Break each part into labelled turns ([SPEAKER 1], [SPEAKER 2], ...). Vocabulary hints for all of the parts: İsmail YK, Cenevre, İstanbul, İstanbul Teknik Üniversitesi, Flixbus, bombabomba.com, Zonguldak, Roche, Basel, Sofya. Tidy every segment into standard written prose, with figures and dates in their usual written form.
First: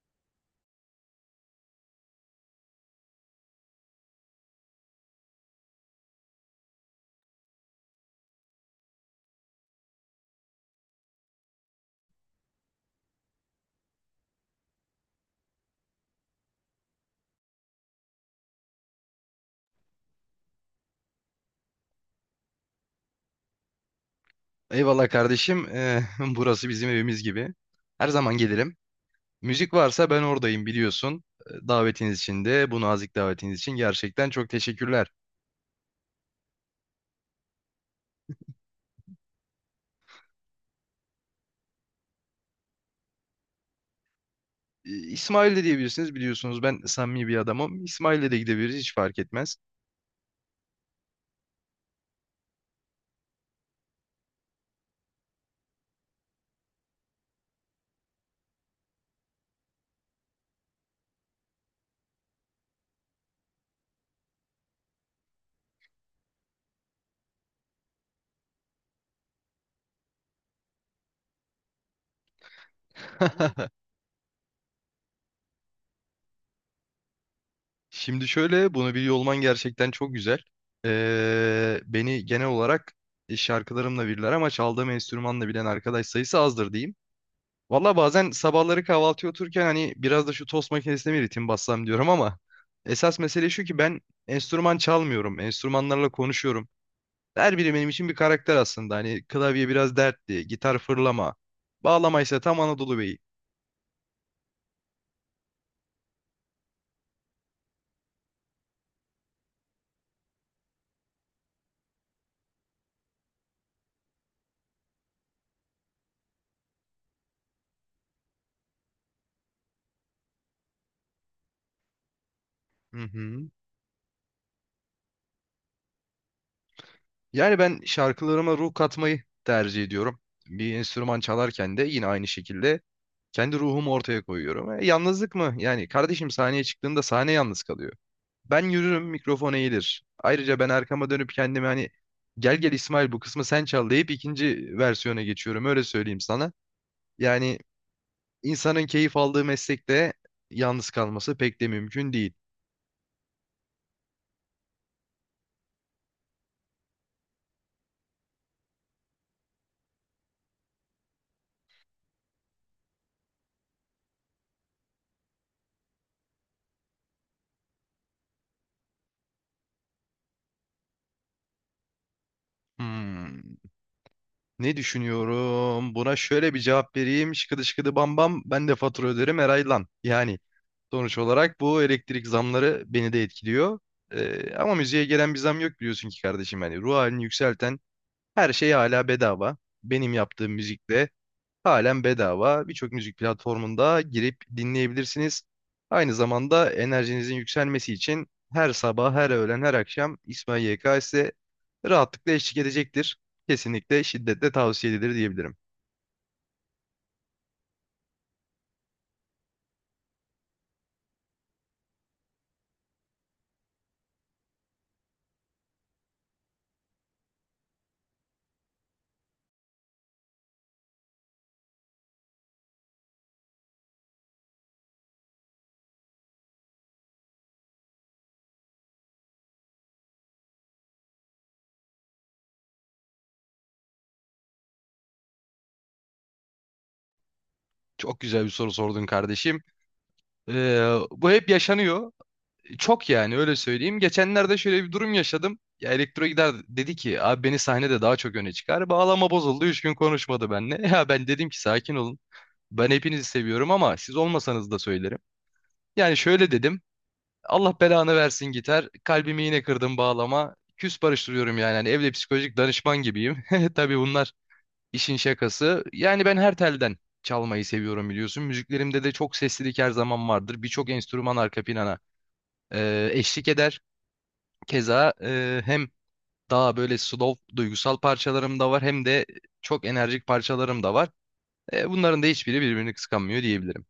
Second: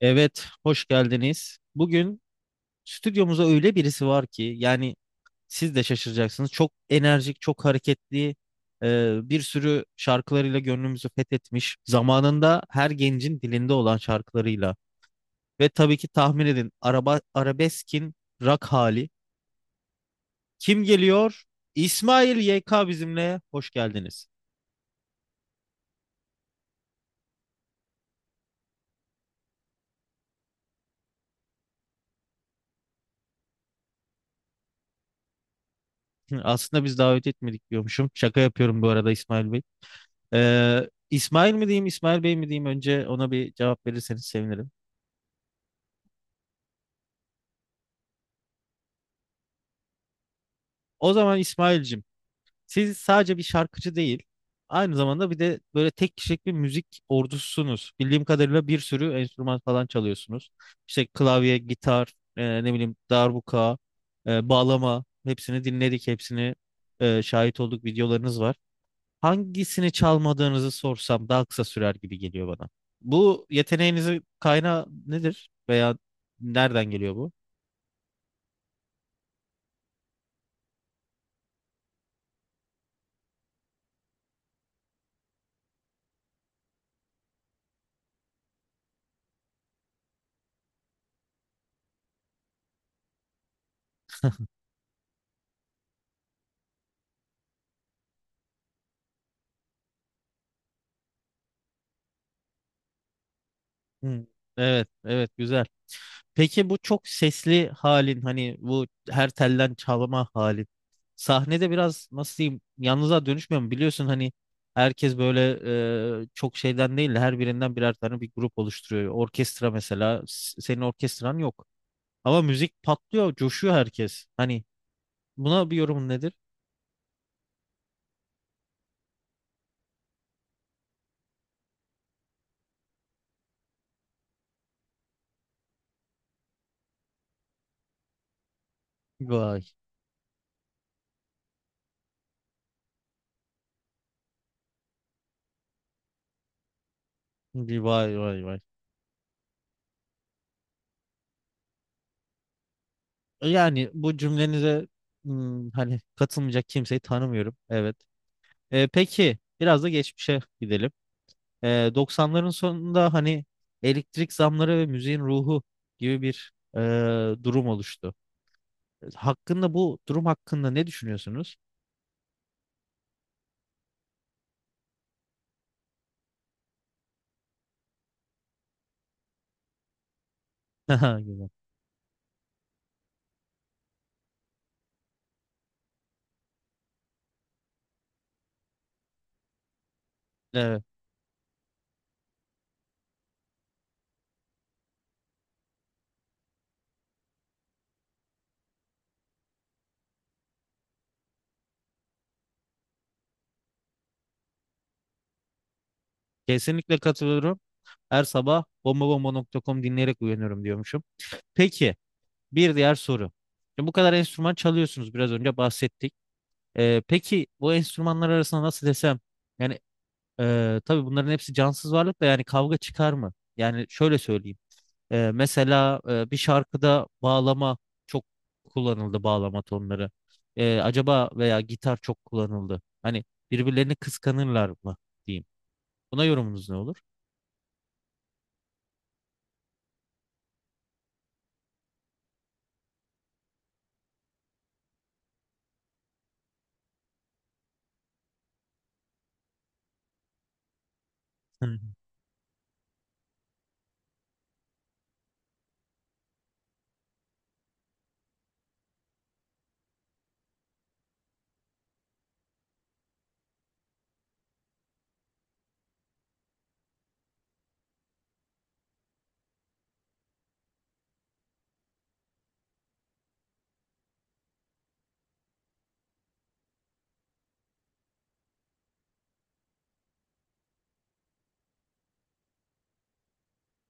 [SPEAKER 1] Evet, hoş geldiniz. Bugün stüdyomuza öyle birisi var ki, yani siz de şaşıracaksınız. Çok enerjik, çok hareketli, bir sürü şarkılarıyla gönlümüzü fethetmiş. Zamanında her gencin dilinde olan şarkılarıyla. Ve tabii ki tahmin edin, araba, arabeskin rock hali. Kim geliyor? İsmail YK bizimle. Hoş geldiniz.
[SPEAKER 2] Eyvallah kardeşim. Burası bizim evimiz gibi. Her zaman gelirim. Müzik varsa ben oradayım biliyorsun. Davetiniz için de bu nazik davetiniz için gerçekten çok teşekkürler.
[SPEAKER 1] Aslında biz davet etmedik diyormuşum. Şaka yapıyorum bu arada, İsmail Bey. İsmail mi diyeyim, İsmail Bey mi diyeyim, önce ona bir cevap verirseniz sevinirim.
[SPEAKER 2] İsmail de diyebilirsiniz biliyorsunuz, ben samimi bir adamım. İsmail'le de gidebiliriz, hiç fark etmez.
[SPEAKER 1] O zaman İsmail'cim, siz sadece bir şarkıcı değil, aynı zamanda bir de böyle tek kişilik bir müzik ordususunuz. Bildiğim kadarıyla bir sürü enstrüman falan çalıyorsunuz. İşte klavye, gitar, ne bileyim darbuka, bağlama, hepsini dinledik, hepsini şahit olduk, videolarınız var. Hangisini çalmadığınızı sorsam daha kısa sürer gibi geliyor bana. Bu yeteneğinizin kaynağı nedir? Veya nereden geliyor bu?
[SPEAKER 2] Şimdi şöyle, bunu biliyor olman gerçekten çok güzel. Beni genel olarak şarkılarımla bilirler ama çaldığım enstrümanla bilen arkadaş sayısı azdır diyeyim. Valla bazen sabahları kahvaltıya otururken hani biraz da şu tost makinesine bir ritim bassam diyorum ama esas mesele şu ki, ben enstrüman çalmıyorum. Enstrümanlarla konuşuyorum. Her biri benim için bir karakter aslında. Hani klavye biraz dertli, gitar fırlama, bağlama ise tam Anadolu Beyi.
[SPEAKER 1] Hmm. Evet, evet, güzel. Peki bu çok sesli halin, hani bu her telden çalma halin, sahnede biraz nasıl diyeyim, yalnızlığa dönüşmüyor mu? Biliyorsun hani, herkes böyle, çok şeyden değil de her birinden birer tane bir grup oluşturuyor. Orkestra mesela, senin orkestran yok ama müzik
[SPEAKER 2] Hı
[SPEAKER 1] patlıyor,
[SPEAKER 2] hı.
[SPEAKER 1] coşuyor herkes. Hani buna bir yorumun nedir?
[SPEAKER 2] Yani ben şarkılarıma ruh katmayı tercih ediyorum. Bir enstrüman çalarken de yine aynı şekilde kendi ruhumu ortaya koyuyorum. E, yalnızlık mı? Yani kardeşim, sahneye çıktığında sahne yalnız kalıyor. Ben yürürüm, mikrofon
[SPEAKER 1] Vay,
[SPEAKER 2] eğilir. Ayrıca ben arkama dönüp kendime hani gel gel İsmail, bu kısmı sen çal deyip ikinci versiyona geçiyorum, öyle söyleyeyim sana. Yani
[SPEAKER 1] vay vay vay.
[SPEAKER 2] insanın keyif aldığı meslekte yalnız kalması pek de mümkün değil.
[SPEAKER 1] Yani bu cümlenize, hmm, hani katılmayacak kimseyi tanımıyorum. Evet. E, peki biraz da geçmişe gidelim. E, 90'ların sonunda hani elektrik zamları ve müziğin ruhu gibi bir durum oluştu. Hakkında, bu durum hakkında ne düşünüyorsunuz?
[SPEAKER 2] Hmm, ne düşünüyorum? Buna şöyle bir cevap vereyim. Şıkıdı şıkıdı bam bam, ben de fatura öderim her lan. Yani sonuç
[SPEAKER 1] Güzel.
[SPEAKER 2] olarak bu elektrik zamları beni de etkiliyor. Ama müziğe gelen bir zam yok, biliyorsun ki kardeşim. Yani ruh halini yükselten her şey hala bedava. Benim yaptığım
[SPEAKER 1] Evet,
[SPEAKER 2] müzik de halen bedava. Birçok müzik platformunda girip dinleyebilirsiniz. Aynı zamanda enerjinizin yükselmesi için her sabah, her öğlen, her akşam İsmail YK size rahatlıkla eşlik edecektir. Kesinlikle şiddetle tavsiye edilir diyebilirim.
[SPEAKER 1] kesinlikle katılıyorum. Her sabah bombabomba.com dinleyerek uyanıyorum diyormuşum. Peki, bir diğer soru. Şimdi bu kadar enstrüman çalıyorsunuz, biraz önce bahsettik. Peki bu enstrümanlar arasında nasıl desem, yani tabii bunların hepsi cansız varlık da, yani kavga çıkar mı? Yani şöyle söyleyeyim. Mesela bir şarkıda bağlama çok kullanıldı, bağlama tonları. Acaba veya gitar çok kullanıldı. Hani birbirlerini kıskanırlar mı diyeyim. Buna yorumunuz ne olur?
[SPEAKER 2] Çok güzel bir soru sordun kardeşim. Bu hep yaşanıyor. Çok, yani öyle söyleyeyim. Geçenlerde şöyle bir durum yaşadım. Ya elektro gider dedi ki, abi beni sahnede daha çok öne çıkar. Bağlama bozuldu. Üç gün konuşmadı benimle. Ya ben dedim ki
[SPEAKER 1] Hı hı.
[SPEAKER 2] sakin olun. Ben hepinizi seviyorum ama siz olmasanız da söylerim. Yani şöyle dedim. Allah belanı versin gitar. Kalbimi yine kırdım bağlama. Küs barıştırıyorum yani. Hani evde psikolojik danışman gibiyim. Tabii bunlar işin şakası. Yani ben her telden çalmayı seviyorum biliyorsun. Müziklerimde de çok seslilik her zaman vardır. Birçok enstrüman arka plana eşlik eder. Keza hem daha böyle slow duygusal parçalarım da var hem de çok enerjik parçalarım da var. Bunların da hiçbiri birbirini kıskanmıyor diyebilirim.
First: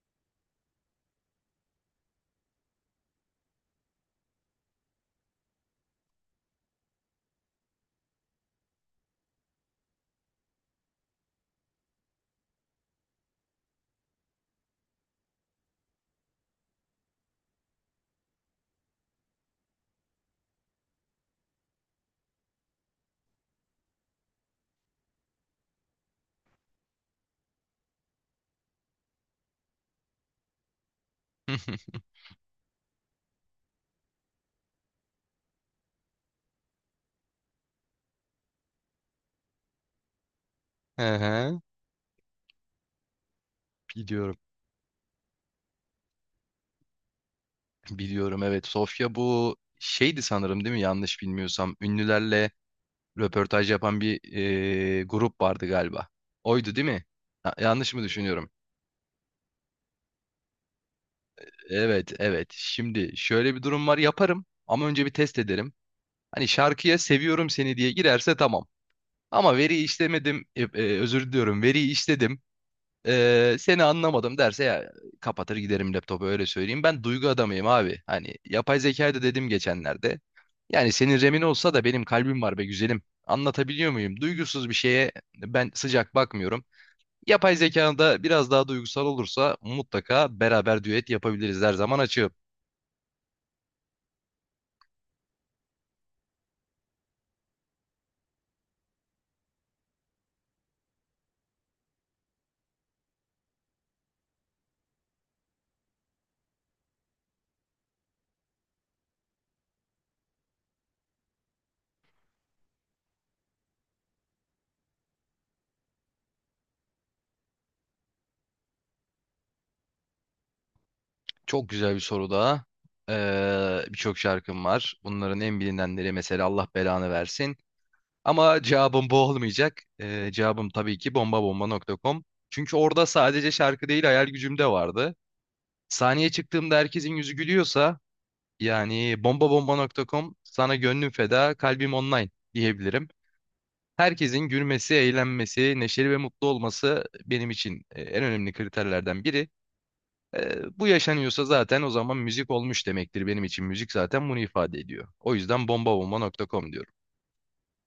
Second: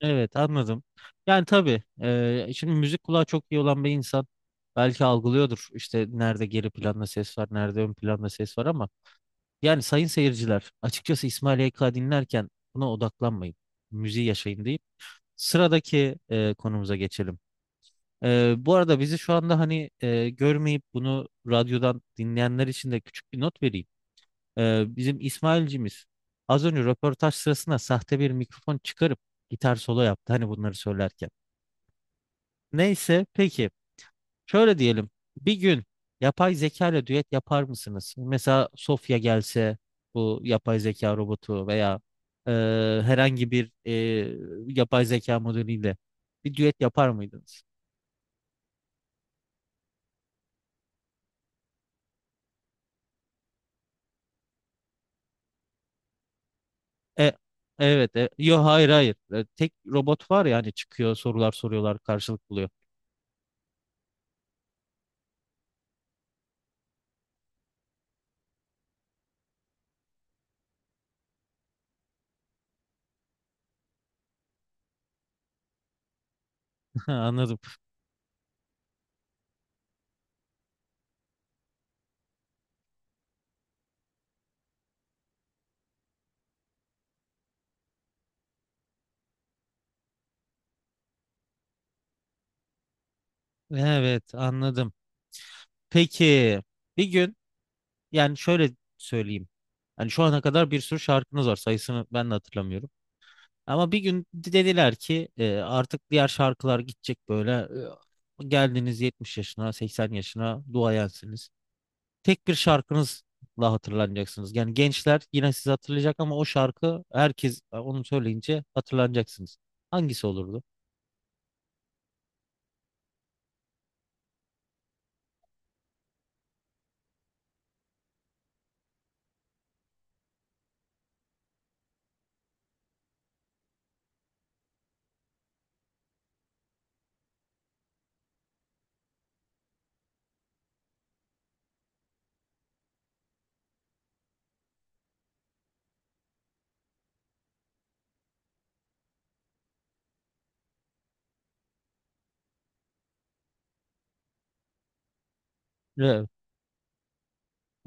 [SPEAKER 1] Evet, anladım. Yani tabii, şimdi müzik kulağı çok iyi olan bir insan belki algılıyordur, işte nerede geri planda ses var, nerede ön planda ses var, ama yani sayın seyirciler, açıkçası İsmail YK dinlerken buna odaklanmayın. Müziği yaşayın deyip sıradaki konumuza geçelim. E, bu arada bizi şu anda hani görmeyip bunu radyodan dinleyenler için de küçük bir not vereyim. E, bizim İsmail'cimiz az önce röportaj sırasında sahte bir mikrofon çıkarıp gitar solo yaptı, hani bunları söylerken. Neyse, peki, şöyle diyelim. Bir gün yapay zeka ile düet yapar mısınız? Mesela Sofya gelse, bu yapay zeka
[SPEAKER 2] Ehe,
[SPEAKER 1] robotu veya e, herhangi bir
[SPEAKER 2] biliyorum.
[SPEAKER 1] yapay zeka modeliyle bir düet yapar mıydınız?
[SPEAKER 2] Biliyorum evet. Sofya bu şeydi sanırım değil mi? Yanlış bilmiyorsam. Ünlülerle röportaj yapan bir grup vardı galiba. Oydu değil mi?
[SPEAKER 1] E,
[SPEAKER 2] Ha, yanlış mı
[SPEAKER 1] evet. E,
[SPEAKER 2] düşünüyorum?
[SPEAKER 1] yo, hayır, hayır. E, tek robot var ya, hani çıkıyor, sorular soruyorlar,
[SPEAKER 2] Evet, evet.
[SPEAKER 1] karşılık buluyor.
[SPEAKER 2] Şimdi şöyle bir durum var. Yaparım ama önce bir test ederim. Hani şarkıya seviyorum seni diye girerse tamam. Ama veriyi işlemedim, özür diliyorum, veriyi işledim, seni anlamadım derse, ya kapatır giderim laptopu, öyle söyleyeyim. Ben duygu
[SPEAKER 1] Anladım.
[SPEAKER 2] adamıyım abi. Hani yapay zekayı da dedim geçenlerde. Yani senin remin olsa da benim kalbim var be güzelim. Anlatabiliyor muyum? Duygusuz bir şeye ben sıcak bakmıyorum. Yapay zekanın da biraz daha duygusal olursa mutlaka beraber düet yapabiliriz. Her zaman açığım.
[SPEAKER 1] Evet, anladım. Peki, bir gün, yani şöyle söyleyeyim. Yani şu ana kadar bir sürü şarkınız var. Sayısını ben de hatırlamıyorum. Ama bir gün dediler ki, artık diğer şarkılar gidecek böyle. E, geldiniz 70 yaşına, 80 yaşına, duayensiniz. Tek bir şarkınızla hatırlanacaksınız. Yani gençler yine sizi hatırlayacak ama o şarkı, herkes onu söyleyince hatırlanacaksınız. Hangisi olurdu?
[SPEAKER 2] Çok güzel bir soru daha. Birçok şarkım var. Bunların en bilinenleri mesela Allah belanı versin. Ama cevabım bu olmayacak. Cevabım tabii ki bombabomba.com. Çünkü orada sadece şarkı değil hayal gücüm de vardı. Sahneye çıktığımda herkesin yüzü gülüyorsa, yani bombabomba.com sana gönlüm feda, kalbim online diyebilirim. Herkesin gülmesi, eğlenmesi, neşeli ve mutlu olması benim için en önemli kriterlerden biri. Bu yaşanıyorsa zaten o zaman müzik olmuş demektir benim için. Müzik zaten bunu ifade ediyor. O yüzden
[SPEAKER 1] Evet,
[SPEAKER 2] bombabomba.com diyorum.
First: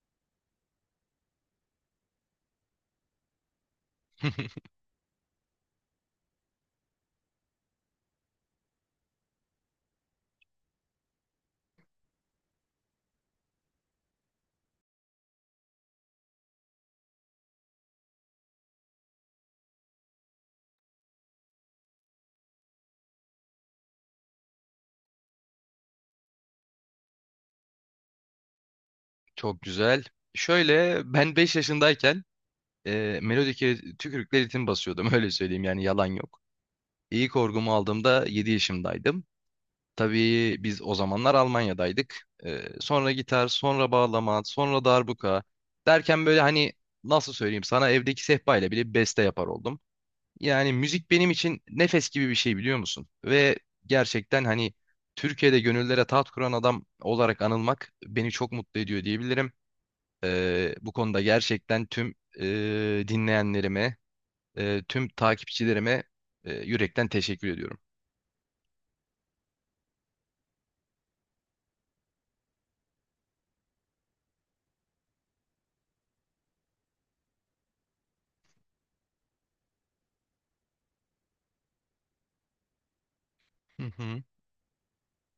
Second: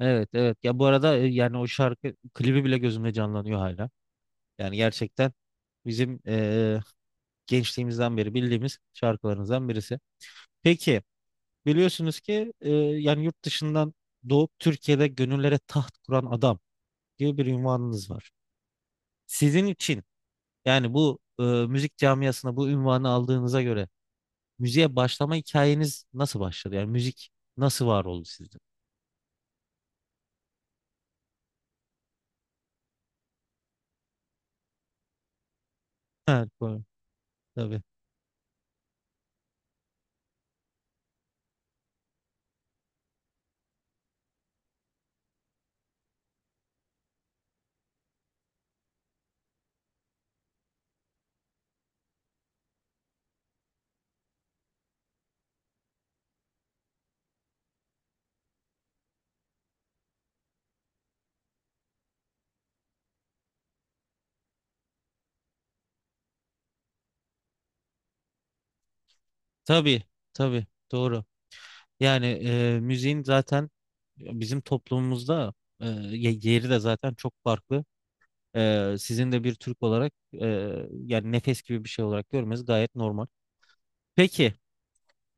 [SPEAKER 1] evet, evet. Ya bu arada yani o şarkı klibi bile gözümde canlanıyor hala. Yani gerçekten bizim gençliğimizden beri bildiğimiz şarkılarımızdan birisi. Peki, biliyorsunuz ki yani yurt dışından doğup Türkiye'de gönüllere taht kuran adam gibi bir ünvanınız var. Sizin için, yani bu müzik camiasına bu ünvanı aldığınıza göre, müziğe başlama hikayeniz nasıl başladı? Yani müzik nasıl var oldu sizde?
[SPEAKER 2] Çok güzel. Şöyle, ben 5 yaşındayken melodike tükürükle ritim basıyordum, öyle söyleyeyim, yani yalan yok.
[SPEAKER 1] Evet, doğru.
[SPEAKER 2] İlk orgumu
[SPEAKER 1] Tabii.
[SPEAKER 2] aldığımda 7 yaşındaydım. Tabii biz o zamanlar Almanya'daydık. Sonra gitar, sonra bağlama, sonra darbuka derken böyle hani nasıl söyleyeyim sana, evdeki sehpa ile bile beste yapar oldum. Yani müzik benim için nefes gibi bir şey, biliyor musun? Ve gerçekten hani Türkiye'de gönüllere taht kuran adam olarak anılmak beni çok mutlu ediyor diyebilirim. Bu konuda gerçekten tüm dinleyenlerime, tüm takipçilerime yürekten teşekkür ediyorum.
[SPEAKER 1] Tabii, tabii. Doğru. Yani müziğin zaten bizim toplumumuzda yeri de zaten çok farklı. E, sizin de bir Türk olarak, e, yani nefes gibi bir şey olarak görmeniz gayet normal.
[SPEAKER 2] Hı hı.
[SPEAKER 1] Peki,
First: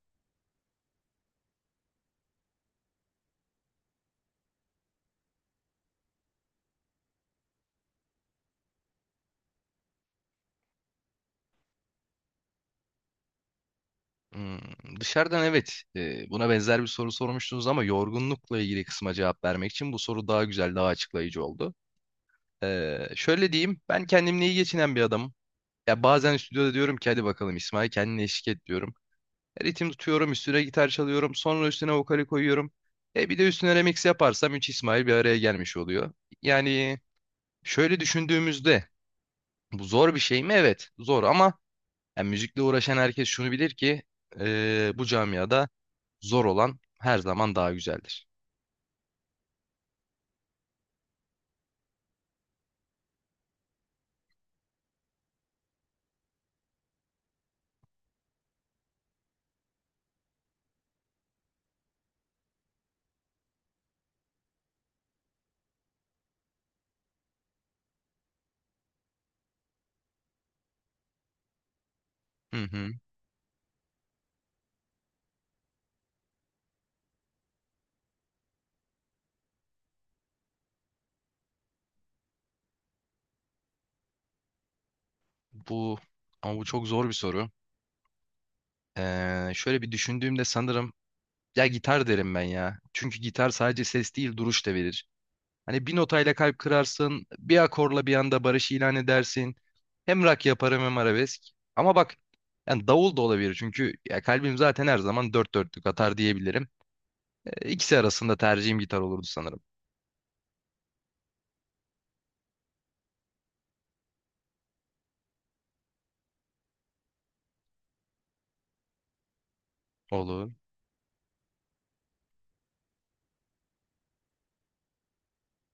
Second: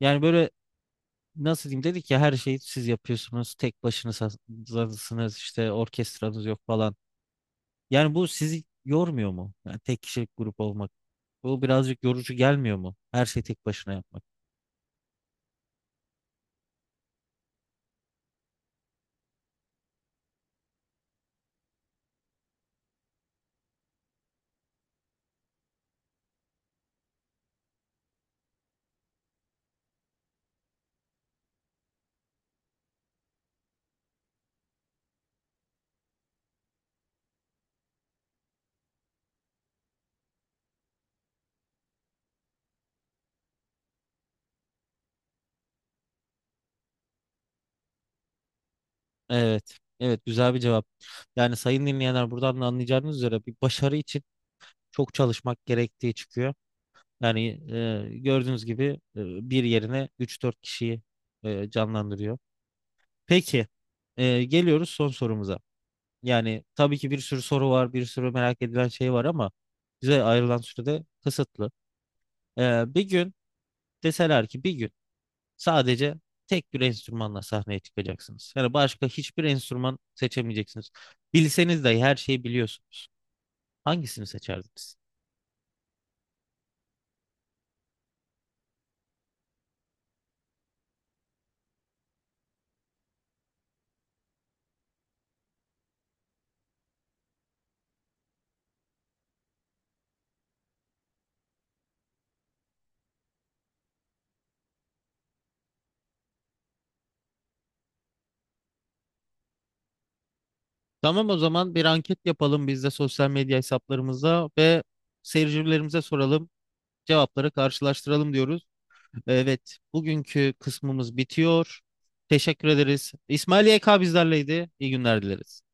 [SPEAKER 1] yani böyle, nasıl diyeyim, dedik ya her şeyi siz yapıyorsunuz. Tek başınızsınız işte, orkestranız yok falan. Yani bu sizi yormuyor mu? Yani tek kişilik grup olmak. Bu birazcık yorucu gelmiyor mu? Her şeyi tek başına yapmak.
[SPEAKER 2] Hmm, dışarıdan evet, buna benzer bir soru sormuştunuz ama yorgunlukla ilgili kısma cevap vermek için bu soru daha güzel, daha açıklayıcı oldu. Şöyle diyeyim, ben kendimle iyi geçinen bir adamım. Ya bazen stüdyoda diyorum ki, hadi bakalım İsmail kendine eşlik et diyorum. Ritim tutuyorum, üstüne gitar çalıyorum, sonra üstüne vokali koyuyorum. E bir de üstüne remix yaparsam 3 İsmail bir araya gelmiş oluyor. Yani şöyle düşündüğümüzde, bu zor bir şey mi? Evet, zor ama yani müzikle uğraşan herkes şunu bilir ki, bu camiada zor olan her zaman daha güzeldir.
[SPEAKER 1] Evet. Evet, güzel bir cevap. Yani sayın dinleyenler, buradan da anlayacağınız üzere bir başarı için çok çalışmak gerektiği çıkıyor. Yani gördüğünüz gibi bir yerine üç dört kişiyi canlandırıyor. Peki, geliyoruz son sorumuza. Yani tabii ki bir sürü soru var, bir sürü merak edilen şey var ama bize ayrılan sürede kısıtlı.
[SPEAKER 2] Hı hı.
[SPEAKER 1] Bir gün deseler ki, bir gün sadece tek bir enstrümanla sahneye çıkacaksınız. Yani başka hiçbir enstrüman seçemeyeceksiniz. Bilseniz de, her şeyi biliyorsunuz. Hangisini seçerdiniz?
[SPEAKER 2] Bu ama bu çok zor bir soru. Şöyle bir düşündüğümde sanırım, ya gitar derim ben ya. Çünkü gitar sadece ses değil, duruş da verir. Hani bir notayla kalp kırarsın, bir akorla bir anda barış ilan edersin. Hem rock yaparım hem arabesk. Ama bak, yani davul da olabilir çünkü ya kalbim zaten her zaman dört dörtlük atar diyebilirim. İkisi arasında tercihim gitar olurdu sanırım.
[SPEAKER 1] Tamam, o zaman bir anket yapalım biz de, sosyal medya hesaplarımıza ve seyircilerimize soralım. Cevapları karşılaştıralım diyoruz. Evet,
[SPEAKER 2] Olur.
[SPEAKER 1] bugünkü kısmımız bitiyor. Teşekkür ederiz. İsmail YK bizlerleydi. İyi günler dileriz.